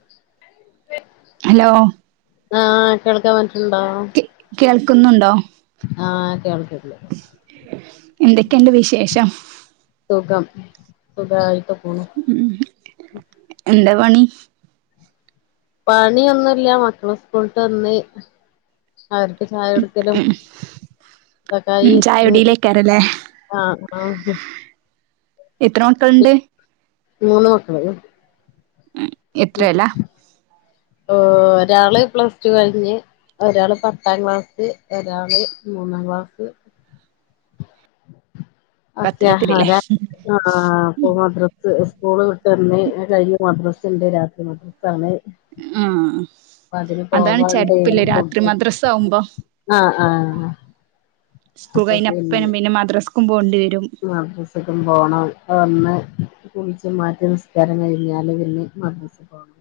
[inaudible] Hello ആഹ്‌ കേൾക്കാൻ പറ്റുന്നുണ്ടോ കേൾക്കുന്നുണ്ടോ ആഹ്‌ കേൾക്ക്ല് എന്തൊക്കെയുണ്ട് വിശേഷം സുഖം സുഖായിയിട്ട് പോണു ഉം എന്താ പണി പണിയൊന്നുല്ല മക്കള് സ്കൂള്ട്ട് വന്ന് അവർക്ക് ചായടുക്കലും ഉം [unintelligible] ചായകുടിയിലേക്കാരല്ലേ ആഹ് ആഹ്‌ എത്ര മക്കളുണ്ട് മൂന്ന് മക്കള് ഉം എത്രയലാ ഓ ഒരാള് പ്ലസ് ടു കഴിഞ്ഞ് ഒരാള് പത്താം ക്ലാസ് ഒരാള് മൂന്നാം ക്ലാസ് [unintelligible] പത്തിലൊക്കെല്ലേ ആഹ് അപ്പൊ മദ്രസ് സ്കൂള് വിട്ടു വന്ന് അത്കഴിഞ്ഞ് മദ്രസ്ണ്ട് രാത്രി മ [unintelligible] ആഹ് അതാണ് പോവാണ്ട് ചെറിപ്പില്ലെ രാത്രി ഫുഡ് മദ്രസ ആവുമ്പോ ആഹ് ആഹ് സ്കൂൾ അപ്പൊ കഴിഞ്ഞ അപ്പന്നെ പിന്നെ മദ്രസ്ക്കും പോണ്ടി വരും. മദ്രസ്ക്കും പോണം. ഒന്ന്, കുളിച്ച് മാറ്റി നിസ്കാരം കഴിഞ്ഞാൽ പിന്നിം മദ്രസ് പോണം.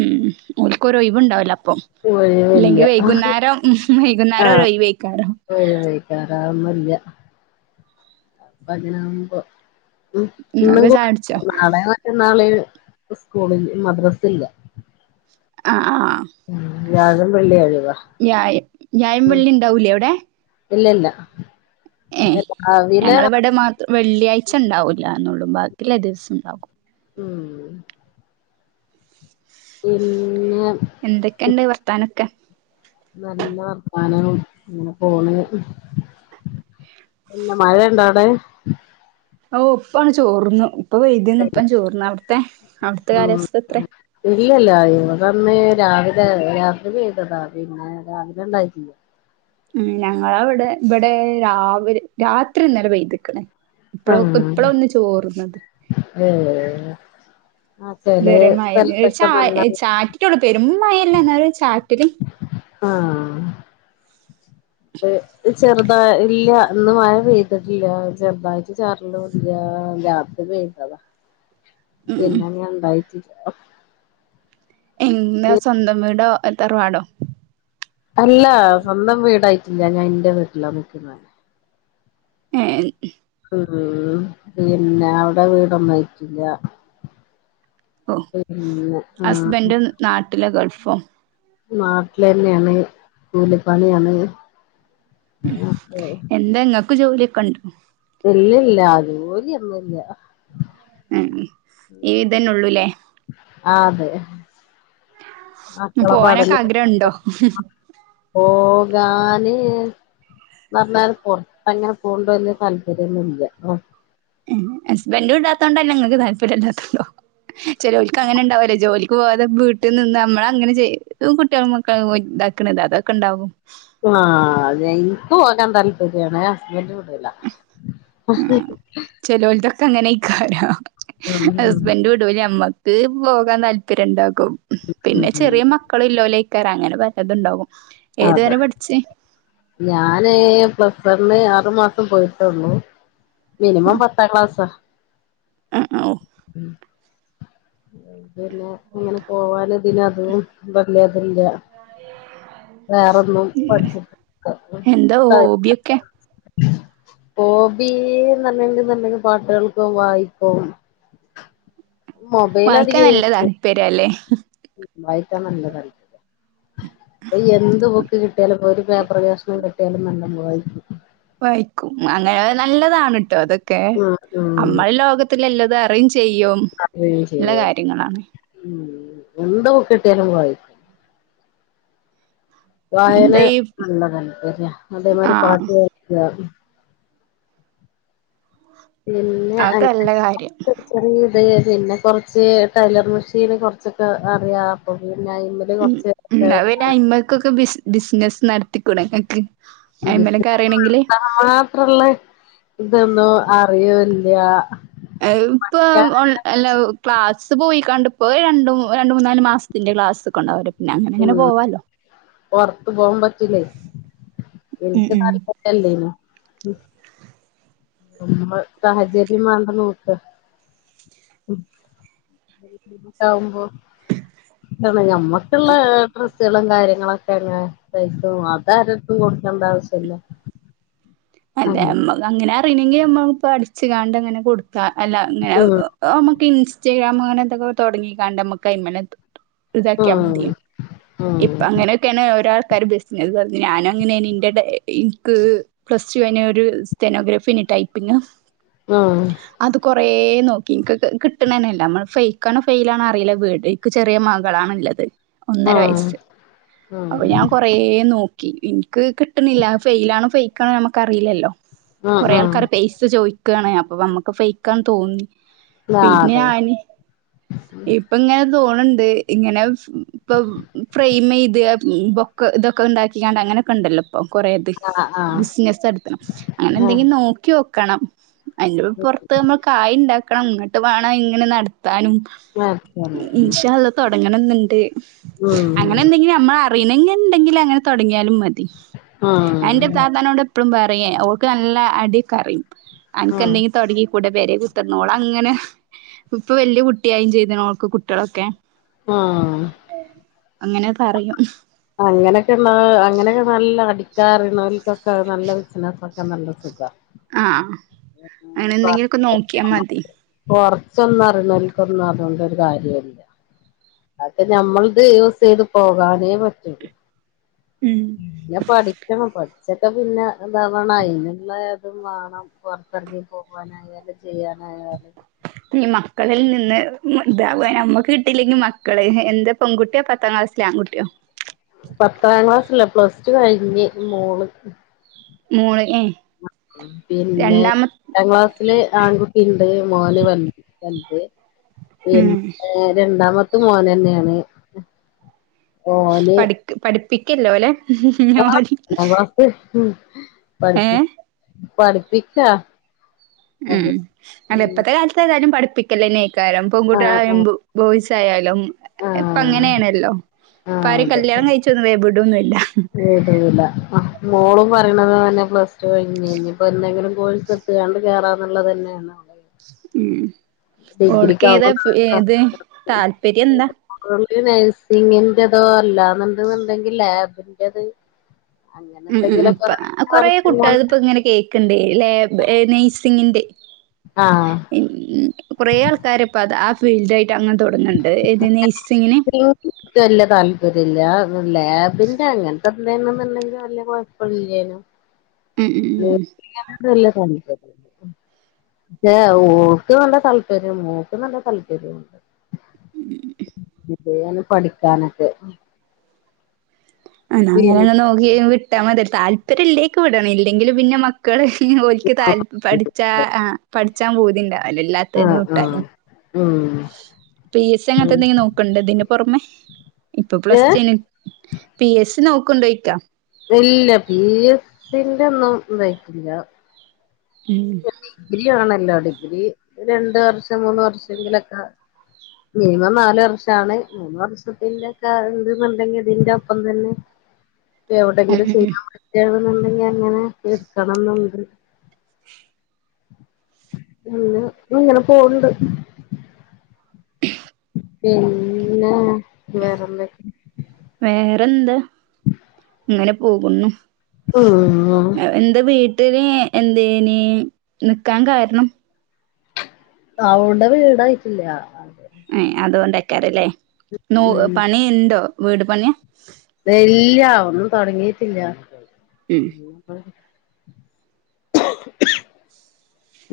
ഉം ഓൽക്കൊരൊയിവ് ണ്ടാവുല അപ്പം. ഇല്ലെങ്കി ഒഴിവില്ല വൈകുന്നേരം വൈകുന്നേരം ഒരൊയിവേക്കാരം. പ്പൊയിവേക്കാരം അതൊന്നുല്ല്യ. അപ്പ അതിനാവുമ്പോ ഉം ഇന്നും നിങ്ങളൊക്കെ കൂടി ചായ കുടിച്ചോ [unintelligible] നാളെ മറ്റന്നാള് സ്കൂളിൽ മദ്രസില്ല. ആഹ് ആഹ്. ഉം വ്യാഴം വെള്ളി ഒഴിവാ ഞായം ഞായം ഉം വെള്ളി ഇണ്ടാവൂലേ അവ്ടെ? ഇല്ലല്ല. പിന്നെ രാവിലെ മ ത് വെള്ളിയാഴ്ച ഉണ്ടാവൂല്ലാന്നൊള്ളു ബാക്കിള്ളെ ദിവസും ണ്ടാകും. ഉം പിന്നെ എന്തൊക്കെണ്ട് വർത്താനൊക്കെ? നല്ല വർത്താനം ഇങ്ങനെ പോണ്. പിന്നെ മഴണ്ടോ അവ്ടെ? ഔഹ്. ഇപ്പാണ് ചോർന്നു ഇപ്പൊ വെയ്തിന്നു ഇപ്പൻ ചോർന്നു. അവ്ട്ത്തെ അവ്ട്ത്തെ ഉം കാലാവസ്ഥ എത്രേ? ഇല്ലല്ല യിവടന്ന് രാവിലെ രാത്രി പെയ്തതാ പിന്നെ രാവിലെ ഇണ്ടായിട്ടില്ല. ഉം ഞങ്ങളവടെ ഇബടെ രാവില് രാത്രി ഇന്നലെ പെയ്ത് ക്ക്ണ്. ഇപ്പളോ ക്ക്‌ ആഹ് ഇപ്പളാ ഒന്ന് ചോർന്നത്. ഏ ആ ഇതു ചെലെ വരെ മഴ ഒര് സ്ഥലത്തൊക്കെ ചാ നല്ല ചാറ്റിട്ടൊള്ളൂ പെരുമ്മഴല്ല ന്നാലൊരു ചാറ്റല് ആഹ്. ചെറുത ഇല്ല ഇന്ന് മയ പെയ്തിട്ടില്ല ചെറുതായിട്ട് ചാർണുല്ല രാ ത്രി പെയ്തെത. ഉം പിന്നങ്ങ ണ്ടായിട്ടില്ല. എഹ് ന്നളെ സ്വന്തം വീടോ തറവാടോ? അല്ല സ്വന്തം വീടായിട്ടില്ല ഞാൻ ഇന്റെ വീട്ടിലാ നിക്ക്ന്നെ. ഏഹ്ൻ മ്. പിന്നെ അവിടെ വീടൊന്നും ആയിറ്റില്ല. ഒഹ്. ആഹ് ഹസ്ബൻഡും നാട്ടിലൊ ഗൾഫോ? നാട്ടിലെന്നേണ് കൂലിപ്പണിയാണ്. ഉം അപ്പൊ എന്താ ഇങ്ങക്ക് ജോലിയൊക്കെണ്ടോ? ഇല്ലല്ല ജോലിയൊന്നുംല്ല. ഉം ഈതന്നെ ഉള്ളു ല്ലേ? അതെ മക്കളെ പോവാനൊക്കെ പഠനം ആഗ്രഹം ണ്ടോ? പോകാന് ന്നർഞ്ഞാല് പൊർത്തങ്ങനെ പോണ്ടോ ല്ലെ താല്പര്യൊന്നുല്ല. ഏഹ്. ഹസ്ബൻഡ് വിടാത്തോണ്ടല്ല ഇങ്ങക്ക് താല്പര്യം ഇല്ലാത്തോണ്ടോ? ചെലോൽക്ക് അങ്ങനെ ഉണ്ടാവൊല്ലേ ജോലിക്ക് പോവാതെ വീട്ട് നിന്ന് നമ്മളങ്ങനെ ചെയ് കുട്ട്യേളും മ ക്കളും ഇതാക്ണത് അതൊക്കെ ണ്ടാവും. ആഹ് തെ. ഇൻക്ക് പോകാൻ താല്പര്യാണ് ഹസ്ബൻഡ് വിടൂല. ആഹ് [unintelligible] ചെലോൽതൊക്കെ അങ്ങെനേയ്ക്കാരം. ഉം ഹസ്ബൻഡ് വിടൂലാ നമ്മക്ക് പോകാൻ താല്പര്യം ഇണ്ടാവും ഉം പിന്നെ ഉം ചെറിയ മക്കള് ഇള്ളോലായിക്കാരം അങ്ങനെ പലത്ണ്ടാവും ഏതു അതെ വരെ പഠിച്ച് ഞാന് പ്ലസ് വണ്ണ് ആറു മാസം പോയിട്ടോള്ളു മിനിമം ഉം പത്താം ക്ലാസ്സാ ആഹ് ഓഹ് ഉം പിന്നെ ഇങ്ങനെ പോവനും ഇതിനും അതും വല്യതില്ലാ ആ വേറൊന്നും പഠിച്ചി എന്താ ഹോബിയൊക്കെ [unintelligible] ഹോബീന്ന് [unintelligible] പാട്ടുകേൾക്കും വായിക്കും മൊബൈല് വായിക്കാൻ അധികം നല്ല യൂസ് താല്പര്യല്ലേ വായിക്കാൻ നല്ലത [unintelligible] ഇപ്പ എന്ത് ബുക് കിട്ടിയാലും ഇപ്പം ഒര് പേപ്പർ കഷ്ണം കിട്ടിയാലും നല്ലോം വായിക്കും വായിക്കും അങ്ങനെ നല്ലതാണട്ടോ അതൊക്കെ ഉം ഉം നമ്മളെ ലോകത് ത്ത്ല്ലെതും അറിയും ചെയ്യും അറിയും നല്ല ചെയ്യും കാര്യങ്ങളാണ് ഉം എന്ത് ബുക്ക്‌ കിട്ടിയാലും വായി വായന എന്താ ഈ നല്ലത [unintelligible] അതേമാരി പാട്ട് ആഹ് കേക്കാ പിന്നെ അതൊക്കെ [unintelligible] നല്ല കാര്യം ചെറിയ ഇത് പിന്നെ കൊറച്ച് ടൈലർ മെഷീന് കൊറച്ചൊക്കെ അറിയാം അപ്പൊ പിന്നെ ഉം കൊറച്ച് ഉം അത് പിന്നെ അയിൽമ്മ്ക്കൊക്കെ ബിസി ബിസിനസ്സ് നടത്തിക്കൂടെങ്ങക്ക് അയിമ്മിലൊക്കെ ബിസിനസ് അറിയണെങ്കില് [unintelligible] മാത്രള്ള ഇതൊന്നും അറിയൂല്ലാ [unintelligible] ക്ലാസ്സ് പോയി കാണ്ട് ഇപ്പം രണ്ട് രണ്ട് മൂന്നാല് മാസ ഇതിന്റെ ക്ലാസ്സെക്കെ ഇണ്ടാവല്ലോ പിന്നെ അങ്ങനെ ഇങ്ങനെ പോവാല്ലോ പൊറത്തു പോവാൻ പറ്റില്ലേ എനിക്ക് താല്പര്യ ഇല്ലേനു [unintelligible] സാഹചര്യം വേണ്ടെ നോക്കാ ഇണ്ടാവുമ്പം എന്താണ് ഞമ്മക്ക്ള്ളെ ഡ്രസ് ഡ്രസ്സ്കളും‌ കാര്യങ്ങളൊക്കെ അങ്ങനെ പൈസേം അത് ആരെട്ത്തും കൊടുക്കേണ്ട ആവശ്യല്ലാ അല്ല ഞമ്മക്ക് അങ്ങനെ അറിയണെങ്കി ഞമ്മ ഇപ്പ അടിച്ച്ങ്ങാണ്ട് അങ്ങനെ കൊടുക് അല്ല അങ്ങനെ ഉം ഏഹ് നമ്മക്ക് ഇൻസ്റ്റാഗ്രാം അങ്ങനെന്തൊങ്ങും തൊടങ്ങിക്കാണ്ട് നമ്മക്കയിമില് ഇതാക്കിയാ മതി ഉം ഇപ്പ ഉം അങ്ങനെയൊക്കെയാണ് ഒരോ ആൾക്കാര് ബിസിനസ് പറഞ്ഞ് ഞാനും അങ്ങനെയേനി ഇന്റെ [unintelligible] ഇൻക്ക് പ്ലസ് ടു കയിഞ്ഞ് ഒരു സ്റ്റെനോഗ്രാഫേന് ടൈപ്പിങ് ആഹ് അത് കൊറേ നോക്കി ഇൻക്ക് ക് കിട്ടണെന്നില്ലാ നമ്മള് ഫെയ് ക്കാണോ ഫെയിൽ ആണോ അറിയില്ലാ വീട് ഇക്ക് ചെറിയ മകളാണ്ള്ളത് ആഹ് അപ്പ ഞാൻ കൊ കൊറേ നോക്കി ഇൻക്ക് കിട്ട്ണില്ലാ അത് ഫെയിൽ ആണോ ഫെയ്ക്കണോ ഞമ്മക്കറിയില്ലല്ലോ ഉം കൊറെ ഉം ആൾക്കാര് പെയിസ ചോയിക്കാണ് അപ്പ നമ്മക്ക് ഫെയിക്കാന്ന് തോന്നി ആ പിന്നെ അതെ ഞാന് ഇപ്പ ഇങ്ങനെ തോണ് ണ്ട് ഇങ്ങനെ ഇപ്പം ഫ്രെയിമെയ്ത് ബൊക്ക ഇതൊക്കെ ഇണ്ടാക്കിങ്ങാണ്ട് അങ്ങനൊക്കെ ഇണ്ടല്ലോ അപ്പൊ കൊറേത് ആ ആ ആ ബിസിനസ് നടത്തണം അങ്ങനെ ഉം എന്തെങ്കി നോക്കി നോക്കണം അയിന്റെ പൊറത്ത് നമ്മള് കായി ഇണ്ടാക്കണം ഇങ്ങട്ട് വേണം ഇങ്ങനെ നടത്താനും ഉം ഇൻഷാ അള്ളാ തൊടങ്ങണന്ന്ണ്ട് അങ്ങനെ ഉം എന്തെങ്കിലും നമ്മളെ അ [unintelligible] ഇണ്ടെങ്കിൽ അങ്ങനെ തൊടങ്ങിയാലും മതി ഞാ ഇന്റെ താത്താനോടെപ്പഴും പറയേ ഓൾക്ക് നല്ല അടി ഒക്കറിം ഉം അൻക്കെന്തെങ്കിം തൊടങ്ങി കൂടെ പെരെ കുത്തർന്ന് ഒളങ്ങനെ ഇപ്പൊ വല്യ കുട്ടിയായിം ചെയ്തിള് ഓൾക്ക് കുട്ടികളൊക്കെ ആഹ് അങ്ങനെ പറയും അങ്ങനെയൊക്കെന്നാ അങ്ങനെക്കെ നല്ല അടിക്കാൻ അറിയുന്നോൽക്കൊക്കെ അഹ് നല്ല ബിസിനസാക്കിയ നല്ല സുഖ ആഹ് അങ്ങനെന്തെങ്കിലൊക്കെ നോക്കിയാ മതി കൊർച്ചൊന്നു അറിന്നോൽക്കൊന്നും അതോണ്ടൊരു കാര്യല്ല അതെ നമ്മൾതെ യൂസെയ്ത് പോകാനേ പറ്റൊള്ളൂ ഉം പിന്നെ പഠിക്കണം പഠി ച്ചിട്ടൊക്കെ പിന്നെ ഇതാവണം അയ്നെള്ളെ ഇതും മാണം പൊർത്തെറങ്ങി പോവാനായാലും, ചെയ്യാനായാലും ഈ മക്കളിൽ നിന്ന് ഇത് അപ്പൊ നമ്മക്ക് കിട്ടിയില്ലെങ്കി മക്കള് എന്താ പെൺകുട്ടിയാ പത്താം ക്ലാസ് ലാ ആൺ കുട്ടിയോ? പത്താം ക്ലാസ്ലല്ല പ്ല സ് ടു കയ്ഞ്ഞ് മോള് മോള് ഏഹ് ഉം പിന്നെ രണ്ടാമ എട്ടാം ക്ലാസില് ആൺകുട്ടിയിണ്ട് മോന് വെൽത് പിന്നെ ഉം രണ്ടാമത്തും മോനന്നേണ് ഓന് പഠിപ്പിക്കില്ലോലെ? ഒന്നാം ഇഞ്ഞോലിം ക്ലാസ് ഉം ഏഹ് പഠിപ്പി പഠിപ്പിക്കാ ഉം അതെ അല്ല ഉം ഇപ്പത്തെ കാലത്ത് ഏതായാലും പഠിപ്പിക്കലേന്നേക്കാരം ആഹ് ആഹ് പെൺകുട്ടികളായലും ബോയ്സായാലും ആഹ് ഇപ്പങ്ങനെയാണല്ലോ? ആഹ് ഇപ്പാരിം അതെ കല്യാണം കഴിച്ചൊന്നും വേം ബിടൊന്നുല്ല വിടൂല മോളും പറയ്ണത് അതന്നെ പ്ലസ്ടു കഴിഞ്ഞ് ഇഞ്പ്പോ എന്തെങ്കിലും കോഴസ് എ ട്ത്ത്ക്കാണ്ട് കേറാന്നുള്ളതന്നെയാണ് ഉം ഓൾക്കേത ഡിഗ്രിക്കാവുമ്പോ ഇത് താല്പര്യം എന്താ? ഓൾക്ക് നഴ്സിങ്ങിന്റെതോ അല്ലാന്ന് ഇണ്ടെന്നുണ്ടെങ്കി ലാബിന്റത് അങ്ങനെ ഉം ഉം എന്തെങ്കിലൊക്കെ ഇപ്പ കൊറേ കുട്ട്യൾത്പ്പെങ്ങനെ കേക്ക്ണ്ടേ ലാബ് നഴ്സിങ്ങിന്റെ ആഹ് ഉം കൊറേ ആൾക്കാര് ഇപ്പത ആ ഫീൽഡായിട്ടങ്ങനെ തൊടങ്ങ്ണ്ട് ഇത് നേഴ്സിങ്ങിന് ഇൻക്ക് വല്യ താൽപര്യല്ല ലാബിന്റെ അങ്ങൻത്തെക്കെ എന്നുണ്ടെങ്കി വല്യ കൊഴപ്പല്ലേനും ഉം ഉം ഉം ഇക്ക് വല്ല്യ [unintelligible] പക്ഷേ ഓക്ക് നല്ല താല്പര്യം ഓക്ക് നല്ല താല്പര്യാന്ന് ഉം [unintelligible] പഠിക്കാനൊക്കെ ആഹ് ഇന്നാ അങ്ങനൊന്ന് നോക്കി വിട്ടാ മതി താല്പര്യ ഇല്ലേക്ക് വിടണം അല്ലെങ്കി പിന്നെ മക്കള് ഓൽക്ക് താല്പ പഠിച്ച ആഹ് പഠിച്ചാം പൂതിണ്ടാവുല്ലാല എല്ലാ ആഹ് ആഹ് ഉം പി. എ. സി അങ്ങനെത്തെ എന്തെങ്കിലും നോക്കണ്ടോ ഇതിന്റെ പൊറമെ ഇപ്പൊ ഏ പ്ലസ്ടു കയ് പി എ സി നോക്ക്ണ്ടോയ്ക്കാ? ഇല്ല പി എ സിന്റെ ഒന്നും ഇതായ്റ്റില്ല ഉം ഡിഗ്രിവാണല്ലോ ഡിഗ്രി രണ്ട് വർഷം മൂന്ന് വർഷങ്കിലൊക്കെ മിനിമം നാല് വർഷാണ് മൂന്ന് വർഷത്തിന്റെക്കെ ഇണ്ട്ന്ന് ഇണ്ടെങ്കില് ഇതിന്റൊപ്പം തന്നെ ഉം എവിടെങ്കിലും ഉം ഉം ചെയ്യാൻ പറ്റാണ്ന്ന്ണ്ടെങ്കി അങ്ങനെ എടുക്കണംന്ന്ണ്ട് പിന്നെ ഇങ്ങനെ പോന്ന്ണ്ട് പിന്നെ വേറെന്തൊക്കെ വേറെന്ത്‌ ഉ ഇങ്ങനെ പോകുന്നു [unintelligible] എന്തെ വീട്ടില് എന്തേനി നിക്കാൻ കാരണം അവടെ വീടായിട്ടില്ല അത് അതുകൊണ്ടക്കാരംല്ലേ നൂ ഉം പണി ഇണ്ടോ വീട് പണിയാ ഏയ് ഇല്ല ഒന്നും തൊടങ്ങീട്ടില്ല ഉം ഇനീപ്പോ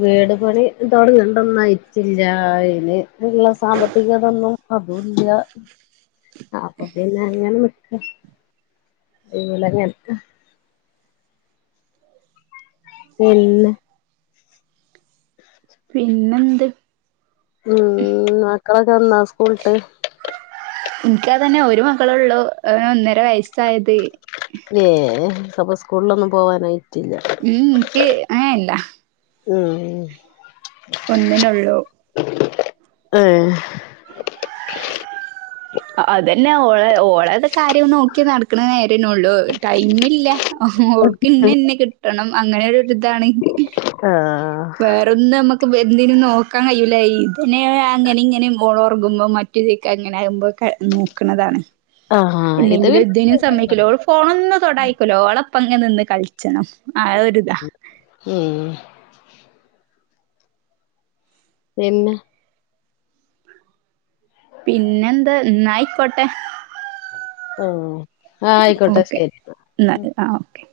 വീട് പണി തൊടങ്ങേണ്ടൊന്നായിട്ടില്ലാ ഇനി അതിനുള്ള സാമ്പത്തിക ഇതൊന്നും അതൂല്യ അപ്പ പിന്നെ അങ്ങനെ നിക് [unintelligible] പിന്നെ പിന്നെന്ത് ഉം മക്കളെക്കെവന്നാ സ്കൂളിട്ട് എനിക്കതന്നെ ഒരു മകളെ ഉള്ളു ഒന്നര വയസ്സായത് [unintelligible] അപ്പോ സ്കൂളിലൊന്നും പോവാനായിട്ടില്ല ഉം ഇക്ക് ഏഹ് ഇല്ല ഉം ഒന്നിനുള്ളൂ ആഹ് അതന്നെ ഓളെ ഓളടെ കാര്യം നോക്കി നടക്കണ നേരന്നേള്ളു ടൈമില്ല ഓൾക്ക് ഇന്നെ ഇന്നെ കിട്ടണം അങ്ങനൊരിതാണ് ആഹ് ഒന്ന് നമുക്ക് എന്തിനും നോക്കാൻ കഴിയൂല ഇതിനെ അങ്ങനെ ഇങ്ങനെ മോളൊറങ്ങുമ്പോ മറ്റ് [unintelligible] അങ്ങനെ ആകുമ്പോക്കെ നോക്കണതാണ് ആഹ് ഇത് ഇല്ലെങ്കിലും പിന്നെ ഇതിനും സമ്മയിക്കുല്ല ഓള് ഫോണൊന്ന് തൊടായിക്കൂല്ല ഓളൊപ്പ അങ്ങ് നിന്ന് കളിച്ചണം ആ ഒരിതാ ഉം പിന്ന പിന്നെന്ത് എന്നാ ആയ്ക്കോട്ടെ ആഹ് ആയിക്കോട്ടെ ശരീന്നാ എന്നാ ആഹ് ഓക്കെ